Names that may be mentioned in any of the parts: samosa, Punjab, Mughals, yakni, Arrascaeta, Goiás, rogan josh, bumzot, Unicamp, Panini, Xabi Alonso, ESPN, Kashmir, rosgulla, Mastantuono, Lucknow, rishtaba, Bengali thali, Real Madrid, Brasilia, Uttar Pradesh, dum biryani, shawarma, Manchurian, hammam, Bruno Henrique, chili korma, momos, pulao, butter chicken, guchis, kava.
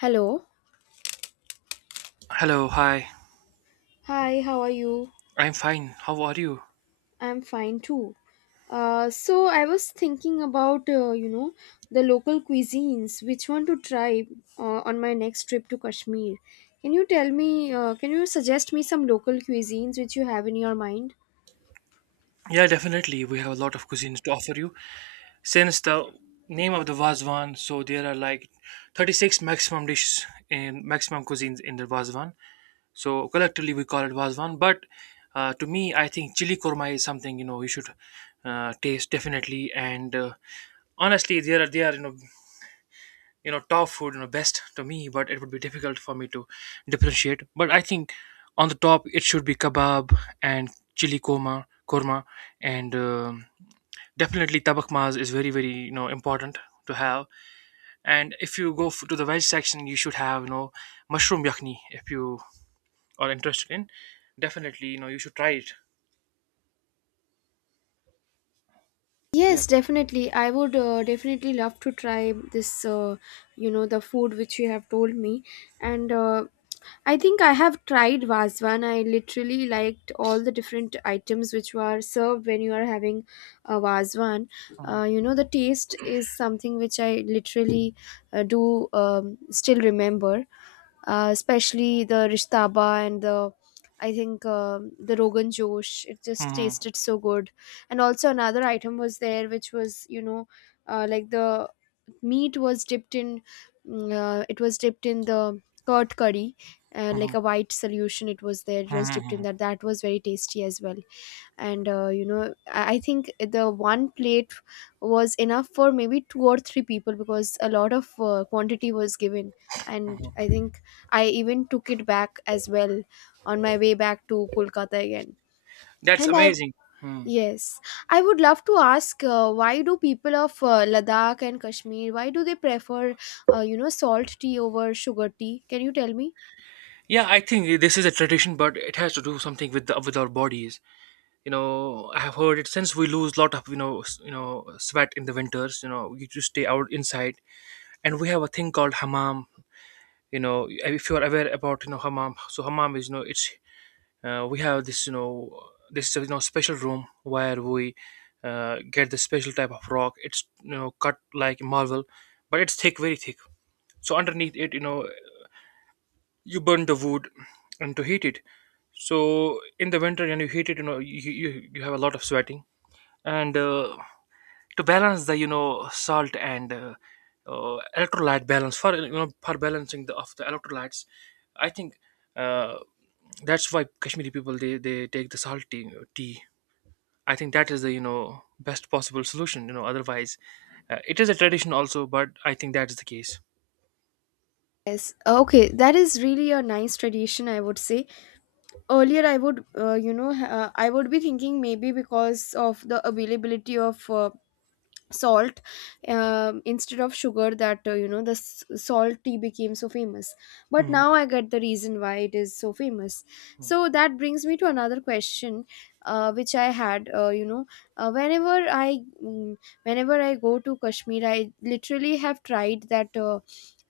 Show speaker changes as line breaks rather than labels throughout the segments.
Hello.
Hello, hi.
Hi, how are you?
I'm fine. How are you?
I'm fine too. So I was thinking about the local cuisines, which one to try on my next trip to Kashmir. Can you tell me? Can you suggest me some local cuisines which you have in your mind?
Yeah, definitely. We have a lot of cuisines to offer you. Since the name of the Vazwan, so there are like 36 maximum dishes and maximum cuisines in the Vazwan. So collectively we call it Vazwan. But to me, I think chili korma is something you should taste definitely. And honestly, there are they are top food best to me, but it would be difficult for me to differentiate, but I think on the top it should be kebab and chili korma korma and definitely tabak maz is very very important to have. And if you go to the veg section you should have mushroom yakni, if you are interested in, definitely you should try it.
Yes,
Yes.
definitely. I would definitely love to try this, you know, the food which you have told me. And I think I have tried Vazwan. I literally liked all the different items which were served when you are having a Vazwan.
Mhm.
The taste is something which I literally do still remember, especially the rishtaba and the, I think, the Rogan Josh. It just
Mhm.
tasted so good. And also another item was there, which was, like, the meat was dipped in, mm, it was dipped in the curd curry, like
Mhm.
a white solution. It was there. It was dipped in
Mhm.
that. That was very tasty as well. And I think the one plate was enough for maybe two or three people, because a lot of quantity was given. And I think I even took it back as well on my way back to Kolkata again.
That's
And I
amazing. Hmm.
Yes, I would love to ask, why do people of Ladakh and Kashmir, why do they prefer, salt tea over sugar tea? Can you tell me?
Yeah, I think this is a tradition, but it has to do something with with our bodies. You know, I have heard it, since we lose lot of sweat in the winters, you just stay out inside. And we have a thing called hammam. You know, if you are aware about hammam, so hammam is it's, we have this special room where we get the special type of rock, it's cut like marble, but it's thick, very thick. So underneath it, you burn the wood, and to heat it. So in the winter, and you heat it, you have a lot of sweating, and to balance the salt and electrolyte balance, for for balancing the of the electrolytes. I think uh, that's why Kashmiri people they take the salt tea, tea. I think that is the best possible solution, otherwise it is a tradition also, but I think that is the case.
Yes. Okay, that is really a nice tradition, I would say. Earlier I would, I would be thinking maybe because of the availability of salt instead of sugar, that, the salt tea became so famous. But
Mhm.
now I get the reason why it is so famous. So that brings me to another question which I had, whenever I, whenever I go to Kashmir, I literally have tried that,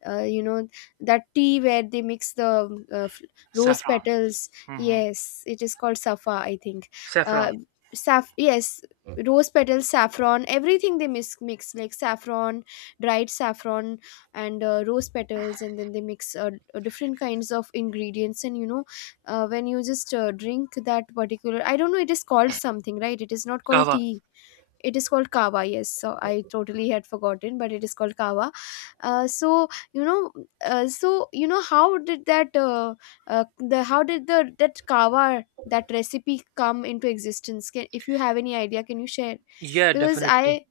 uh, you know that tea where they mix the, rose
Saffron.
petals.
Hmm.
Yes, it is called safa, I think. uh,
Saffron.
saf, yes. Rose petals, saffron, everything they mix, mix, like saffron, dried saffron, and rose petals. And then they mix different kinds of ingredients, and you know, when you just drink that particular, I don't know, it is called something, right? It is not called
Kava.
tea. It is called kava, yes. So I totally had forgotten, but it is called kava. Uh, so you know, so you know, how did that the how did the that kava, that recipe, come into existence? Can, if you have any idea, can you share?
Yeah,
Because
definitely.
I,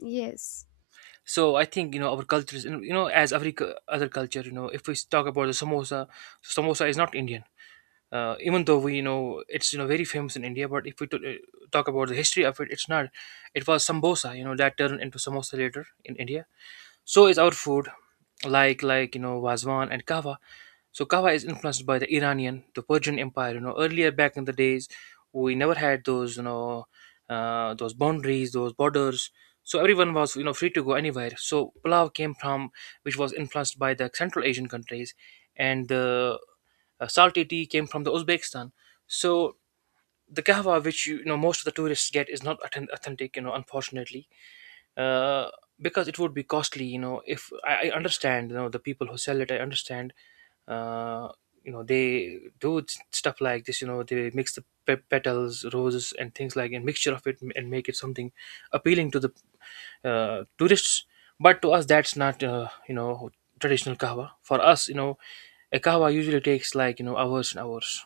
yes.
So I think our culture, as every other culture, if we talk about the samosa, so samosa is not Indian. Even though, we it's, very famous in India, but if we talk about the history of it, it's not, it was sambosa, that turned into samosa later in India. So is our food, like wazwan and kava. So kava is influenced by the Iranian, the Persian Empire. You know, earlier back in the days, we never had those, you know, those boundaries, those borders. So everyone was, you know, free to go anywhere. So pulao came from, which was influenced by the Central Asian countries, and the salty tea came from the Uzbekistan. So the kahwa, which most of the tourists get, is not authentic. You know, unfortunately. Uh, because it would be costly, you know. If I understand, you know, the people who sell it, I understand, uh, you know they do stuff like this, you know, they mix the petals, roses and things, like a mixture of it, and make it something appealing to the tourists. But to us that's not, you know, traditional kahwa for us. You know, a kahwa usually takes like, hours and hours.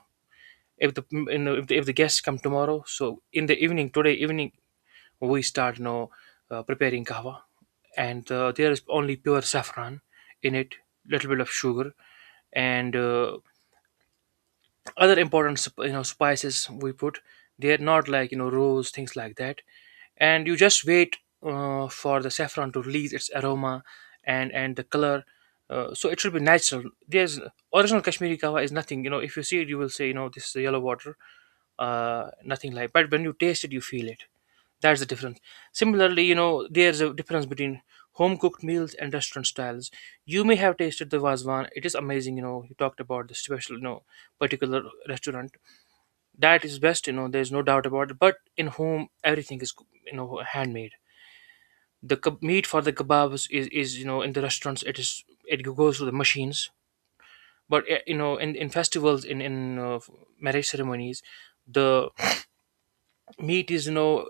If the you know, if the guests come tomorrow, so in the evening, today evening, we start, preparing kahwa. And there is only pure saffron in it, little bit of sugar, and other important you know, spices we put. They're not like, you know, rose, things like that. And you just wait for the saffron to release its aroma, and the color. So it should be natural. There's original Kashmiri kawa is nothing. You know, if you see it, you will say, you know, this is yellow water. Nothing like, but when you taste it, you feel it. That's the difference. Similarly, you know, there's a difference between home cooked meals and restaurant styles. You may have tasted the Vazwan. It is amazing, you know. You talked about the special, you know, particular restaurant. That is best, you know, there's no doubt about it. But in home, everything is, you know, handmade. The meat for the kebabs is, you know, in the restaurants, it is, it goes through the machines. But, you know, in festivals, in marriage ceremonies, the meat is, you know,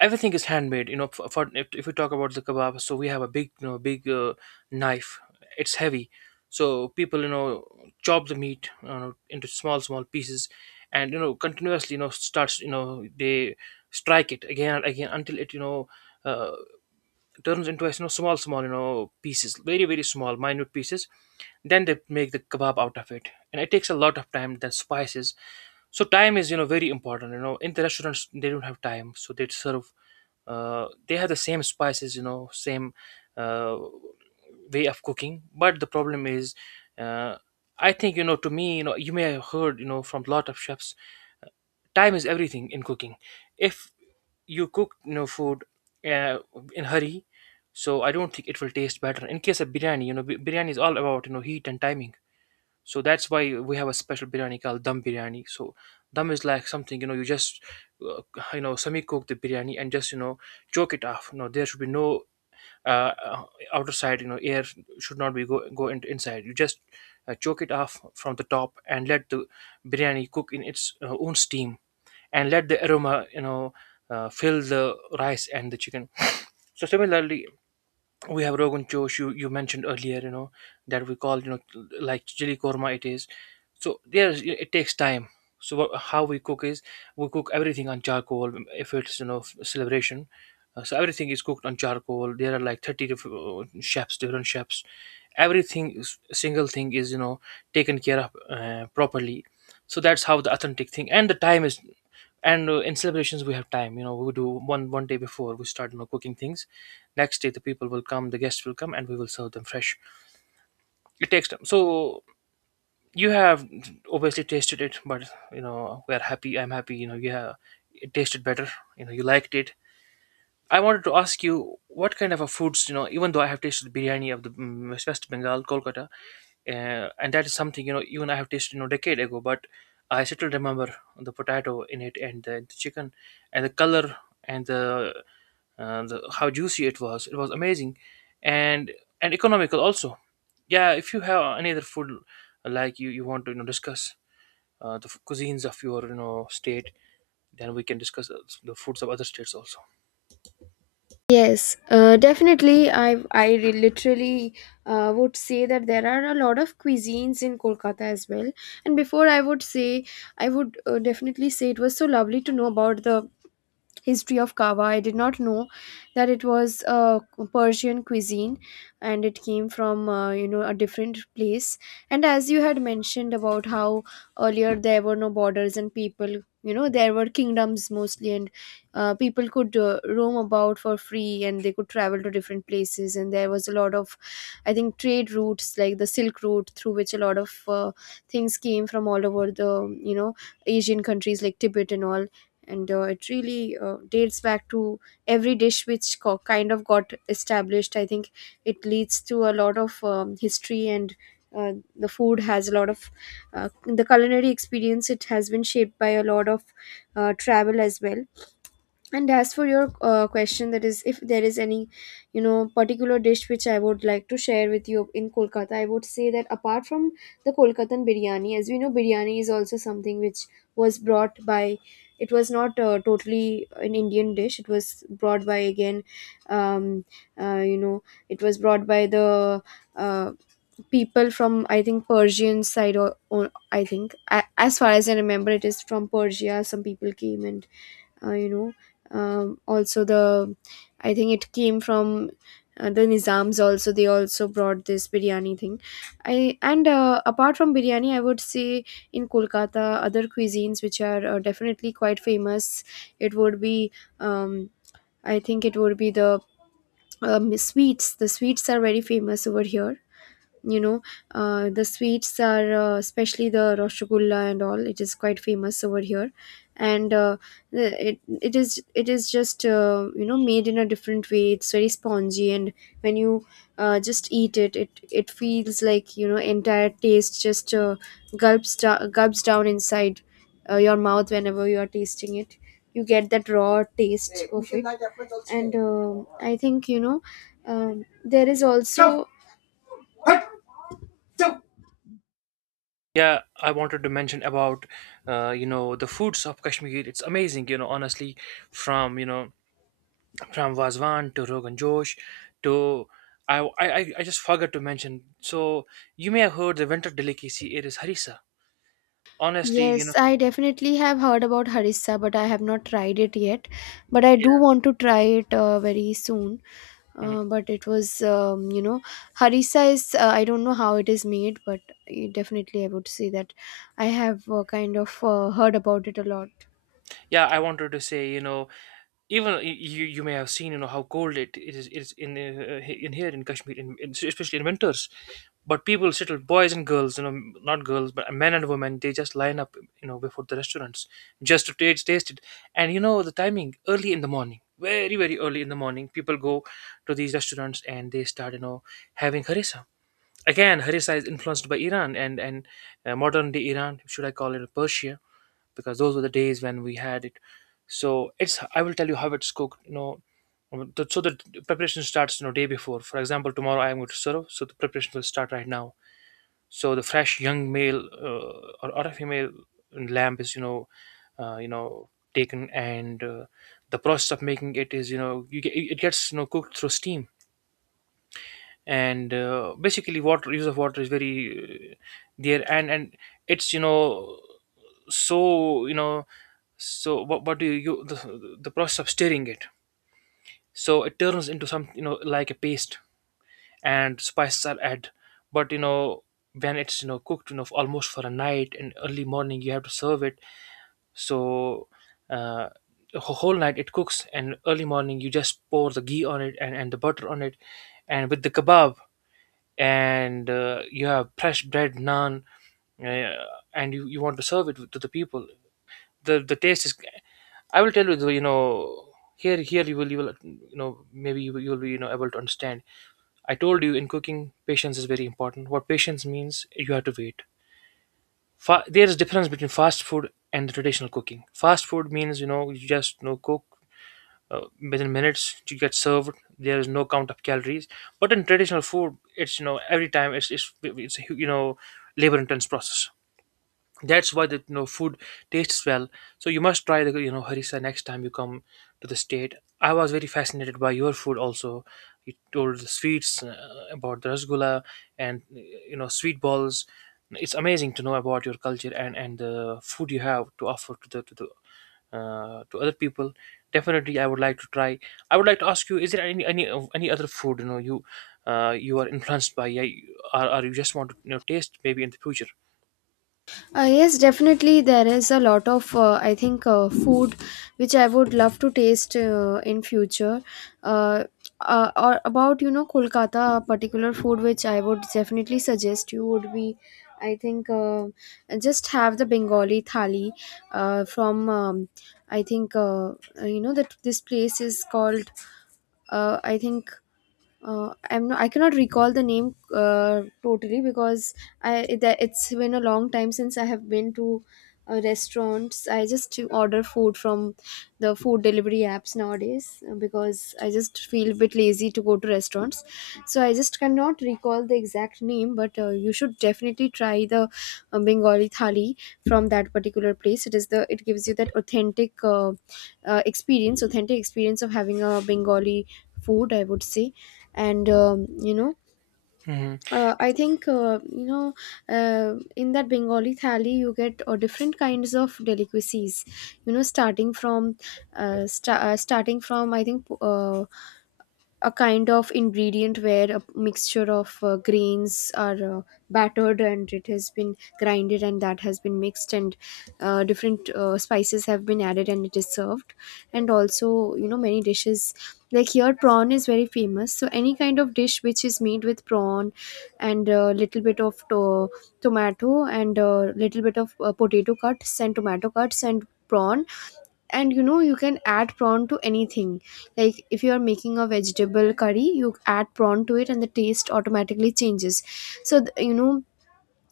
everything is handmade. You know, for if we talk about the kebab, so we have a big, you know, big knife. It's heavy. So people, you know, chop the meat into small small pieces, and you know, continuously, you know, starts, you know, they strike it again and again until it, you know, uh, turns into a, you know, small small, you know, pieces, very very small, minute pieces. Then they make the kebab out of it, and it takes a lot of time, the spices. So time is, you know, very important. You know, in the restaurants they don't have time, so they serve, they have the same spices, you know, same uh, way of cooking, but the problem is, uh, I think, you know, to me, you know, you may have heard, you know, from a lot of chefs, time is everything in cooking. If you cook, you know, food uh, in hurry, so I don't think it will taste better in case of biryani. You know, biryani is all about, you know, heat and timing. So that's why we have a special biryani called dum biryani. So dum is like something, you know, you just uh, you know, semi cook the biryani and just, you know, choke it off. You know, there should be no uh, uh, outer side. You know, air should not be go in, inside. You just choke it off from the top, and let the biryani cook in its own steam, and let the aroma, you know, fill the rice and the chicken. So similarly, we have rogan josh. You mentioned earlier, you know, that we call, you know, like chili korma. It is, so yes, it takes time. So what, how we cook is, we cook everything on charcoal if it's, you know, celebration. So everything is cooked on charcoal, there are like 30 to chefs, different chefs, everything is, single thing is, you know, taken care of properly. So that's how the authentic thing, and the time is. And in celebrations we have time. You know, we do one day before, we start, you know, cooking things. Next day the people will come, the guests will come, and we will serve them fresh. It takes time. So you have obviously tasted it, but you know, we're happy, I'm happy, you know. Yeah, it tasted better, you know, you liked it. I wanted to ask you, what kind of a foods, you know, even though I have tasted biryani of the West Bengal, Kolkata, and that is something. You know, even I have tasted, you know, decade ago, but I still remember the potato in it, and the chicken, and the color, and the, the, how juicy it was. It was amazing. and and economical also. Yeah, if you have any other food, like you want to, you know, discuss the cuisines of your, you know, state, then we can discuss the foods of other states also.
Yes, definitely. Literally, would say that there are a lot of cuisines in Kolkata as well. And before I would say, I would definitely say it was so lovely to know about the history of kava. I did not know that it was a Persian cuisine and it came from, a different place. And as you had mentioned about how earlier there were no borders, and people, you know, there were kingdoms mostly. And people could roam about for free, and they could travel to different places, and there was a lot of, I think, trade routes, like the Silk Route, through which a lot of things came from all over the, you know, Asian countries, like Tibet and all. And it really dates back to every dish which kind of got established. I think it leads to a lot of history. And the food has a lot of, the culinary experience, it has been shaped by a lot of travel as well. And as for your question, that is, if there is any, you know, particular dish which I would like to share with you in Kolkata, I would say that apart from the Kolkatan biryani, as we know, biryani is also something which was brought by, it was not totally an Indian dish. It was brought by, again, um, uh, you know it was brought by the uh, people from, I think, Persian side. Or I think, as far as I remember, it is from Persia. Some people came, and also the, I think it came from the Nizams also. They also brought this biryani thing. I and Apart from biryani, I would say in Kolkata other cuisines which are definitely quite famous, it would be, um, I think it would be the, sweets. The sweets are very famous over here, you know. The sweets are, especially the rosgulla and all, it is quite famous over here. And it, it is, it is just, you know, made in a different way. It's very spongy, and when you just eat it, it it feels like, you know, entire taste just gulps down inside your mouth. Whenever you are tasting it, you get that raw taste of it. And I think, you know, there is also,
Yeah, I wanted to mention about, you know, the foods of Kashmir. It's amazing, you know, honestly, from, you know, from vazwan to rogan josh, to, I just forgot to mention. So you may have heard the winter delicacy, it is harissa, honestly, you
Yes,
know.
I definitely have heard about harissa, but I have not tried it yet. But I do
Yeah.
want to try it very soon.
Mhm.
But it was, harissa is, I don't know how it is made, but it definitely, I would say that I have kind of heard about it a lot.
Yeah, I wanted to say, you know, even you, you may have seen, you know, how cold it is, it is, in in here in Kashmir, in especially in winters, but people settle, boys and girls, you know, not girls but men and women, they just line up, you know, before the restaurants, just to taste it. And you know, the timing, early in the morning, very very early in the morning, people go to these restaurants, and they start, you know, having harissa. Again, harissa is influenced by Iran, and modern day Iran, should I call it Persia? Because those were the days when we had it. So it's, I will tell you how it's cooked. You know, so the preparation starts, you know, day before. For example, tomorrow I am going to serve, so the preparation will start right now. So the fresh young male or a female lamb is taken, and the process of making it is you it gets cooked through steam, and basically water, use of water is very. There and it's. So, so what do you, the process of stirring it, so it turns into some like a paste, and spices are added. But when it's cooked almost for a night and early morning you have to serve it. So uh the whole night it cooks, and early morning you just pour the ghee on it, and the butter on it, and with the kebab, and you have fresh bread naan. uh, and you want to serve it to the people. The taste is, I will tell you though. Here, you will, you will maybe you will be able to understand. I told you, in cooking patience is very important. What patience means, you have to wait. There is difference between fast food and the traditional cooking. Fast food means you just cook uh, within minutes you get served. There is no count of calories. But in traditional food, it's you know every time it's a labor intense process. That's why the food tastes well. So you must try the harissa next time you come to the state. I was very fascinated by your food also. You told the sweets, about the rasgulla and sweet balls. It's amazing to know about your culture and the food you have to offer to the, to the, to other people. Definitely I would like to try. I would like to ask you, is there any, any other food you you are influenced by? Yeah, or you just want to taste maybe in the future?
Yes, definitely. There is a lot of, I think, food which I would love to taste in future. Uh, or about, you know, Kolkata, a particular food which I would definitely suggest, you would be, I think, just have the Bengali thali from, I think, you know, that this place is called, I think, I cannot recall the name totally, because it's been a long time since I have been to restaurants. I just order food from the food delivery apps nowadays, because I just feel a bit lazy to go to restaurants. So I just cannot recall the exact name, but you should definitely try the Bengali thali from that particular place. It is the it gives you that authentic, experience, authentic experience of having a Bengali food, I would say. And you know,
Mhm.
I think, in that Bengali thali you get different kinds of delicacies, you know, starting from, starting from, I think, a kind of ingredient where a mixture of grains are battered, and it has been grinded, and that has been mixed, and different spices have been added, and it is served. And also, you know, many dishes, like here prawn is very famous, so any kind of dish which is made with prawn, and a little bit of tomato, and a little bit of potato cuts, and tomato cuts and prawn. And you know, you can add prawn to anything. Like, if you are making a vegetable curry, you add prawn to it, and the taste automatically changes. You know,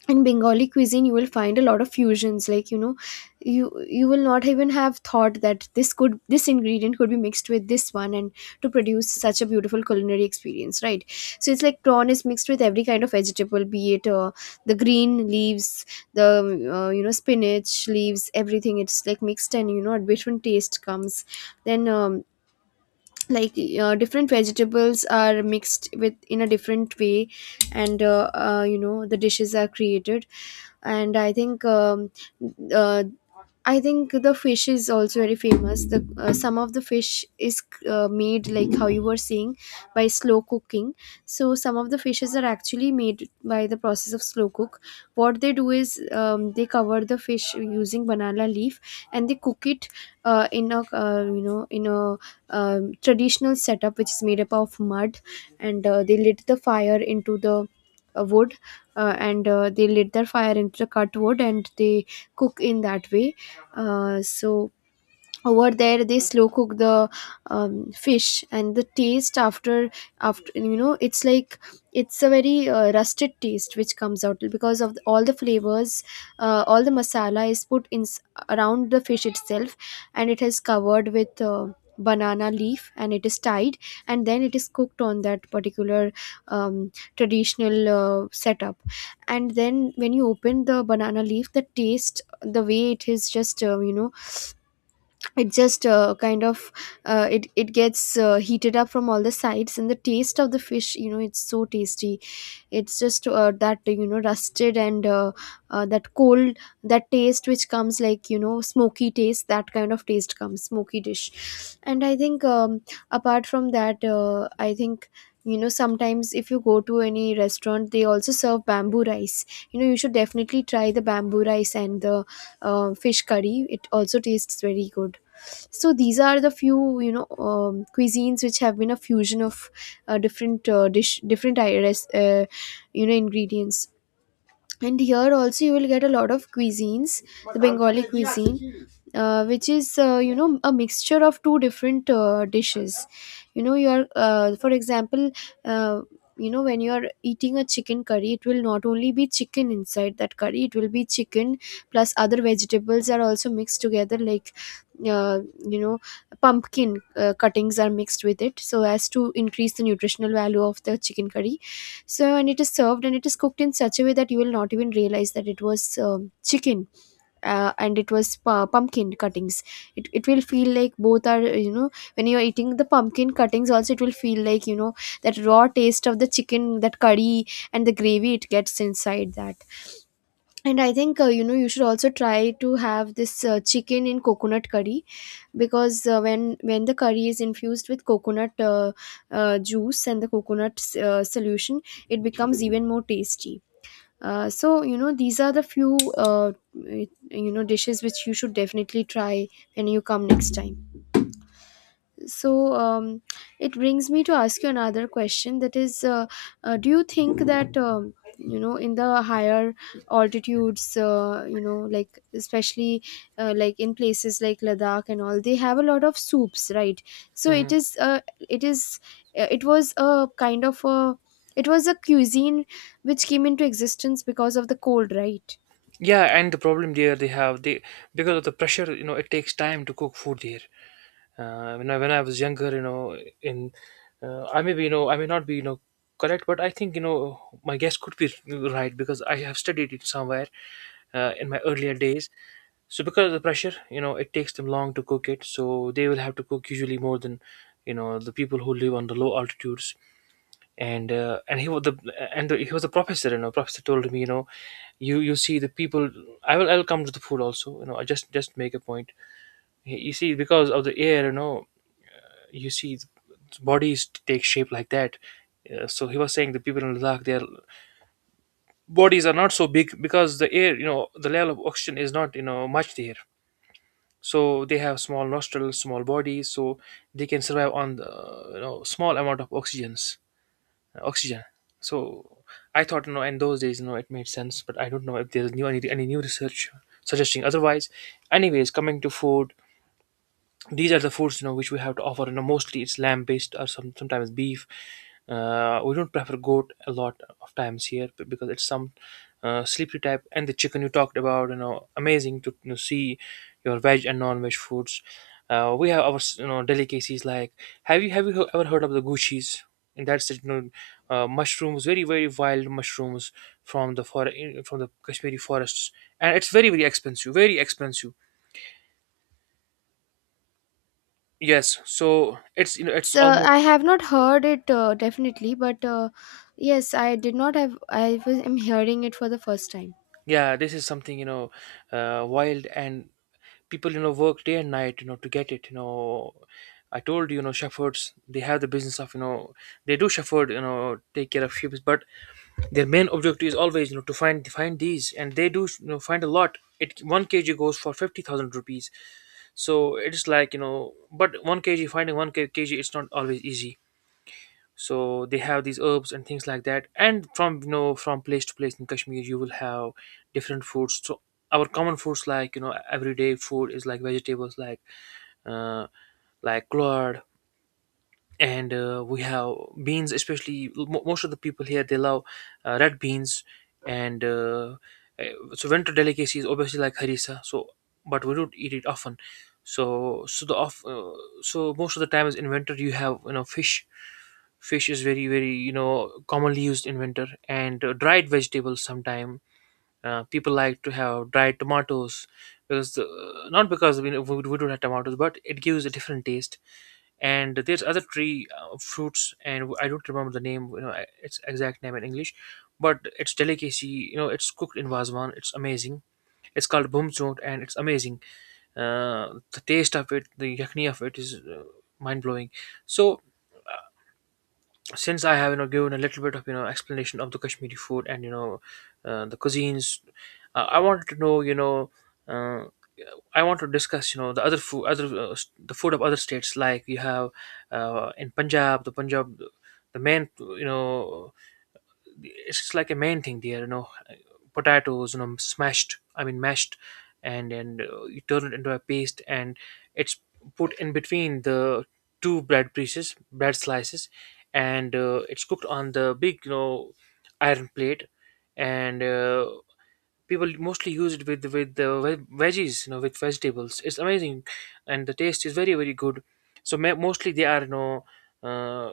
in Bengali cuisine you will find a lot of fusions, like, you know, you you will not even have thought that this, could this ingredient could be mixed with this one, and to produce such a beautiful culinary experience, right? So it's like prawn is mixed with every kind of vegetable, be it, the green leaves, the, you know, spinach leaves, everything. It's like mixed, and you know, a different taste comes. Then like, different vegetables are mixed with in a different way, and you know, the dishes are created. And I think, uh, I think the fish is also very famous. The some of the fish is made like how you were saying, by slow cooking. So some of the fishes are actually made by the process of slow cook. What they do is they cover the fish using banana leaf and they cook it in a in a traditional setup which is made up of mud. And they lit the fire into the wood. And They lit their fire into the cut wood and they cook in that way. So over there they slow cook the fish and the taste after it's like it's a very rusted taste which comes out because of all the flavors. All the masala is put around the fish itself and it is covered with banana leaf and it is tied and then it is cooked on that particular traditional setup. And then when you open the banana leaf, the taste, the way it is just you know it just kind of it gets heated up from all the sides. And the taste of the fish, you know, it's so tasty. It's just that, you know, rusted and that cold, that taste which comes like, you know, smoky taste, that kind of taste comes, smoky dish. And I think apart from that I think, you know, sometimes if you go to any restaurant they also serve bamboo rice. You know, you should definitely try the bamboo rice and the fish curry, it also tastes very good. So these are the few, you know, cuisines which have been a fusion of different dish different I- res- you know, ingredients. And here also you will get a lot of cuisines. The Bengali cuisine, which is, you know, a mixture of two different dishes. You know, you are, for example, uh, you know, when you are eating a chicken curry, it will not only be chicken inside that curry, it will be chicken plus other vegetables are also mixed together, like uh, you know, pumpkin cuttings are mixed with it, so as to increase the nutritional value of the chicken curry. So, and it is served and it is cooked in such a way that you will not even realize that it was chicken and it was pumpkin cuttings. It will feel like both are, you know, when you're eating the pumpkin cuttings, also it will feel like, you know, that raw taste of the chicken, that curry and the gravy it gets inside that. And I think, you know, you should also try to have this chicken in coconut curry, because when the curry is infused with coconut juice and the coconut solution, it becomes even more tasty. So, you know, these are the few dishes which you should definitely try when you come next time. So it brings me to ask you another question, that is, do you think that, you know, in the higher altitudes, you know, like, especially like in places like Ladakh and all, they have a lot of soups, right? So it
Hmm.
is, it is, it was a kind of a, it was a cuisine which came into existence because of the cold, right?
Yeah, and the problem there they have they because of the pressure, it takes time to cook food there. When I, was younger, in I may be, I may not be correct, but I think my guess could be right because I have studied it somewhere in my earlier days. So because of the pressure, it takes them long to cook it. So they will have to cook usually more than the people who live on the low altitudes. And he was the and the, He was a professor. Professor told me, you see the people. I'll come to the food also, I just make a point. You see because of the air, you see bodies take shape like that. So he was saying the people in Ladakh, their bodies are not so big because the air, the level of oxygen is not much there. So they have small nostrils, small bodies, so they can survive on the, small amount of oxygens oxygen. So I thought, no, in those days, no, it made sense, but I don't know if there's any new research suggesting otherwise. Anyways, coming to food, these are the foods which we have to offer. Mostly it's lamb based, or sometimes beef. We don't prefer goat a lot of times here because it's some, sleepy type. And the chicken you talked about, amazing to see your veg and non-veg foods. We have our delicacies. Like, have you ever heard of the guchis? And that's it, mushrooms, very very wild mushrooms from the for- from the Kashmiri forests. And it's very very expensive, very expensive. Yes, so it's you know it's
So
almost.
I have not heard it, definitely, but yes, I did not have. I was, am hearing it for the first time.
Yeah, this is something, wild. And people work day and night to get it. I told you, you know shepherds, they have the business of, they do shepherd, take care of sheep, but their main objective is always to find these, and they do find a lot. It, one kg goes for 50,000 rupees. So it is like, but one kg, finding one kg, it's not always easy. So they have these herbs and things like that, and from you know from place to place in Kashmir you will have different foods. So our common foods like, everyday food is like vegetables like, uh, like gourd. And we have beans, especially mo most of the people here they love, red beans. And so winter delicacy is obviously like harissa, so but we don't eat it often. So, so the off so most of the time is in winter you have fish. Fish is very very commonly used in winter, and dried vegetables sometime. People like to have dried tomatoes because not because we don't have tomatoes, but it gives a different taste. And there's other tree, fruits, and I don't remember the name, its exact name in English. But it's delicacy, it's cooked in vazwan. It's amazing. It's called bumzot and it's amazing. The taste of it, the yakni of it is, mind blowing. So since I have given a little bit of explanation of the Kashmiri food and the cuisines. I wanted to know, uh, I want to discuss, you know, the other food, other, the food of other states. Like you have, in Punjab, the main, it's just like a main thing there. Potatoes, smashed. I mean, mashed, and you turn it into a paste, and it's put in between the two bread pieces, bread slices, and it's cooked on the big, iron plate, and. People mostly use it with the veggies, with vegetables. It's amazing, and the taste is very very good. So mostly they are, uh,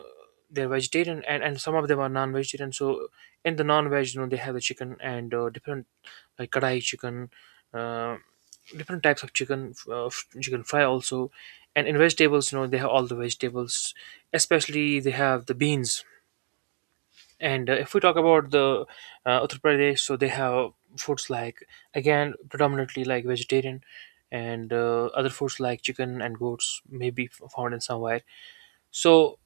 they're vegetarian, and some of them are non-vegetarian, so in the non-veg, they have the chicken, and different, like kadai chicken, uh, different types of chicken, chicken fry also. And in vegetables, they have all the vegetables. Especially they have the beans. And if we talk about the, Uttar Pradesh, so they have foods like, again predominantly like vegetarian, and other foods like chicken and goats may be found in somewhere. So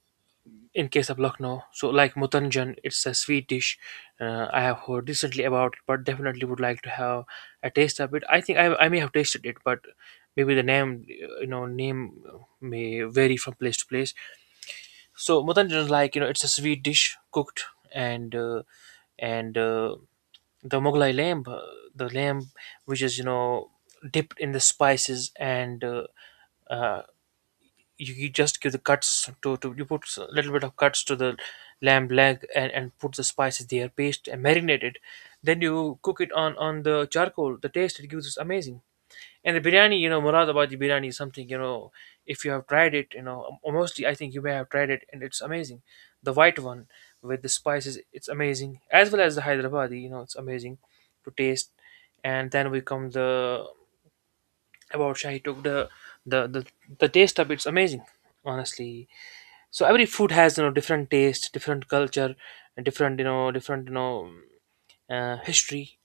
in case of Lucknow, so like mutanjan, it's a sweet dish. I have heard recently about it, but definitely would like to have a taste of it. I think I may have tasted it, but maybe the name, name, may vary from place to place. So mutanjan is like, it's a sweet dish cooked, and and uh, the Mughlai lamb, the lamb which is, dipped in the spices, and uh, you just give the cuts to, you put a little bit of cuts to the lamb leg, and put the spices there, paste and marinate it. Then you cook it on the charcoal. The taste it gives is amazing. And the biryani, Muradabadi biryani is something. If you have tried it, or mostly I think you may have tried it, and it's amazing. The white one with the spices, it's amazing. As well as the Hyderabadi, it's amazing to taste. And then we come the, about Shahi took, the the, the taste of it's amazing, honestly. So every food has, different taste, different culture, and different, different, history.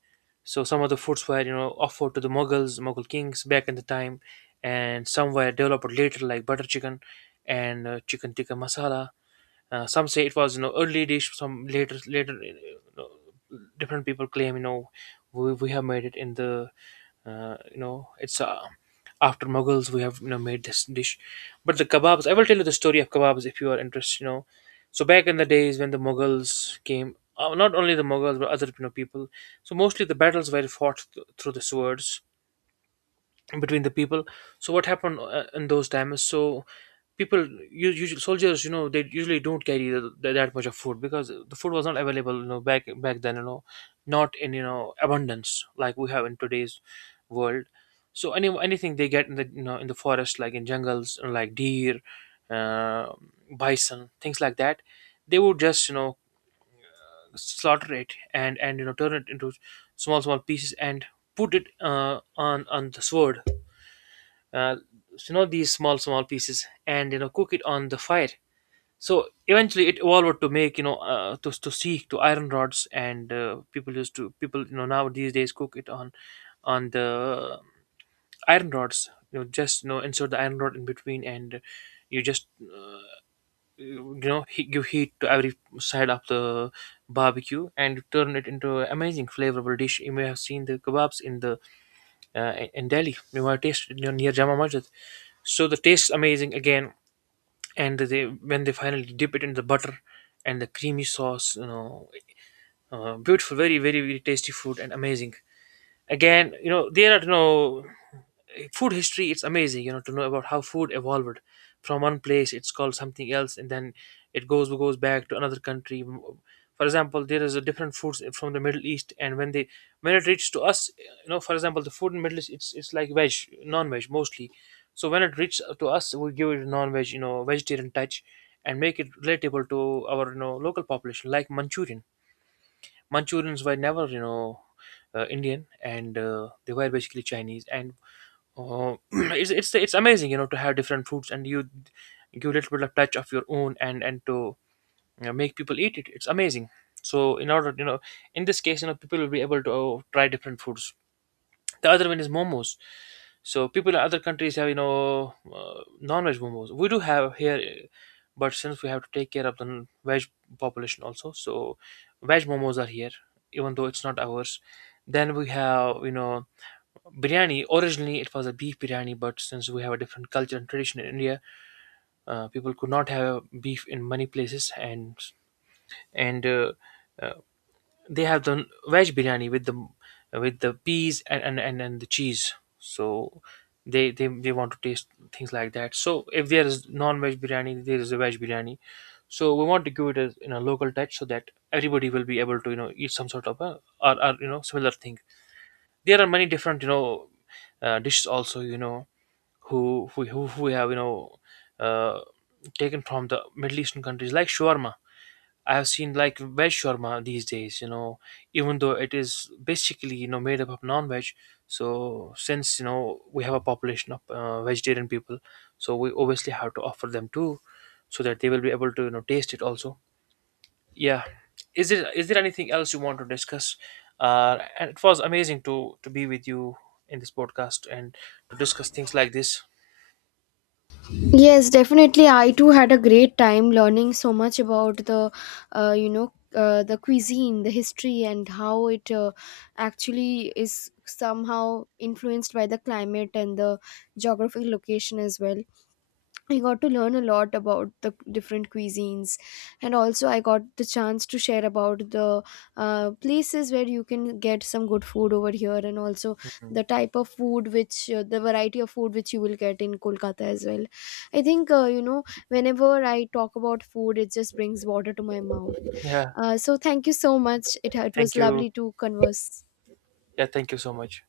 So some of the foods were, offered to the Mughals, Mughal kings back in the time, and some were developed later, like butter chicken and chicken tikka masala. Some say it was, early dish. Some later, different people claim, we have made it in the, it's, after Mughals we have, made this dish. But the kebabs, I will tell you the story of kebabs if you are interested. So back in the days when the Mughals came. Not only the Mughals, but other people. So mostly the battles were fought through the swords between the people. So what happened in those times, so people usually soldiers, you know, they usually don't carry that much of food, because the food was not available, you know, back then, you know, not in, you know, abundance like we have in today's world. So anything they get in the, you know, in the forest, like in jungles, like deer, uh, bison, things like that, they would just, you know, slaughter it and you know, turn it into small pieces and put it on the sword. uh, you know, these small pieces and, you know, cook it on the fire. So eventually it evolved to make, you know, to seek to iron rods. And people used to people, you know, now these days cook it on the iron rods, you know, just, you know, insert the iron rod in between. And you just you know, give heat to every side of the barbecue and turn it into an amazing flavorful dish. You may have seen the kebabs in the in Delhi. You know, I tasted near, Jama Masjid. So the taste amazing again, and they when they finally dip it in the butter and the creamy sauce, you know, beautiful, very very tasty food and amazing. Again, you know, there are, you know, food history, it's amazing, you know, to know about how food evolved. From one place it's called something else, and then it goes back to another country. For example, there is a different foods from the Middle East, and when they when it reaches to us, you know. For example, the food in Middle East, it's like veg, non-veg mostly. So when it reaches to us, we give it a non-veg, you know, vegetarian touch and make it relatable to our, you know, local population, like Manchurian. Manchurians were never, you know, Indian, and they were basically Chinese. And it's amazing, you know, to have different foods and you give a little bit of touch of your own and to, you know, make people eat it. It's amazing. So in order, you know, in this case, you know, people will be able to try different foods. The other one is momos. So people in other countries have, you know, non-veg momos. We do have here, but since we have to take care of the veg population also, so veg momos are here, even though it's not ours. Then we have, you know, biryani. Originally, it was a beef biryani, but since we have a different culture and tradition in India, people could not have beef in many places, and and uh, they have the veg biryani with the peas and and the cheese. So they want to taste things like that. So if there is non-veg biryani, there is a veg biryani. So we want to give it a, you know, local touch, so that everybody will be able to, you know, eat some sort of a, or, you know, similar thing. There are many different, you know, dishes also, you know, who have, you know, uh, taken from the Middle Eastern countries, like shawarma. I have seen like veg shawarma these days, you know, even though it is basically, you know, made up of non veg. So since, you know, we have a population of vegetarian people, so we obviously have to offer them too, so that they will be able to, you know, taste it also. Yeah. Is there anything else you want to discuss? And it was amazing to, be with you in this podcast and to discuss things like this.
Yes, definitely. I too had a great time learning so much about the the cuisine, the history, and how it actually is somehow influenced by the climate and the geographic location as well. I got to learn a lot about the different cuisines, and also I got the chance to share about the places where you can get some good food over here, and also
Mhm.
the type of food which the variety of food which you will get in Kolkata as well. I think you know, whenever I talk about food, it just brings water to my mouth.
Yeah.
So thank you so much. It was
Thank you.
lovely to converse.
Yeah. Thank you so much.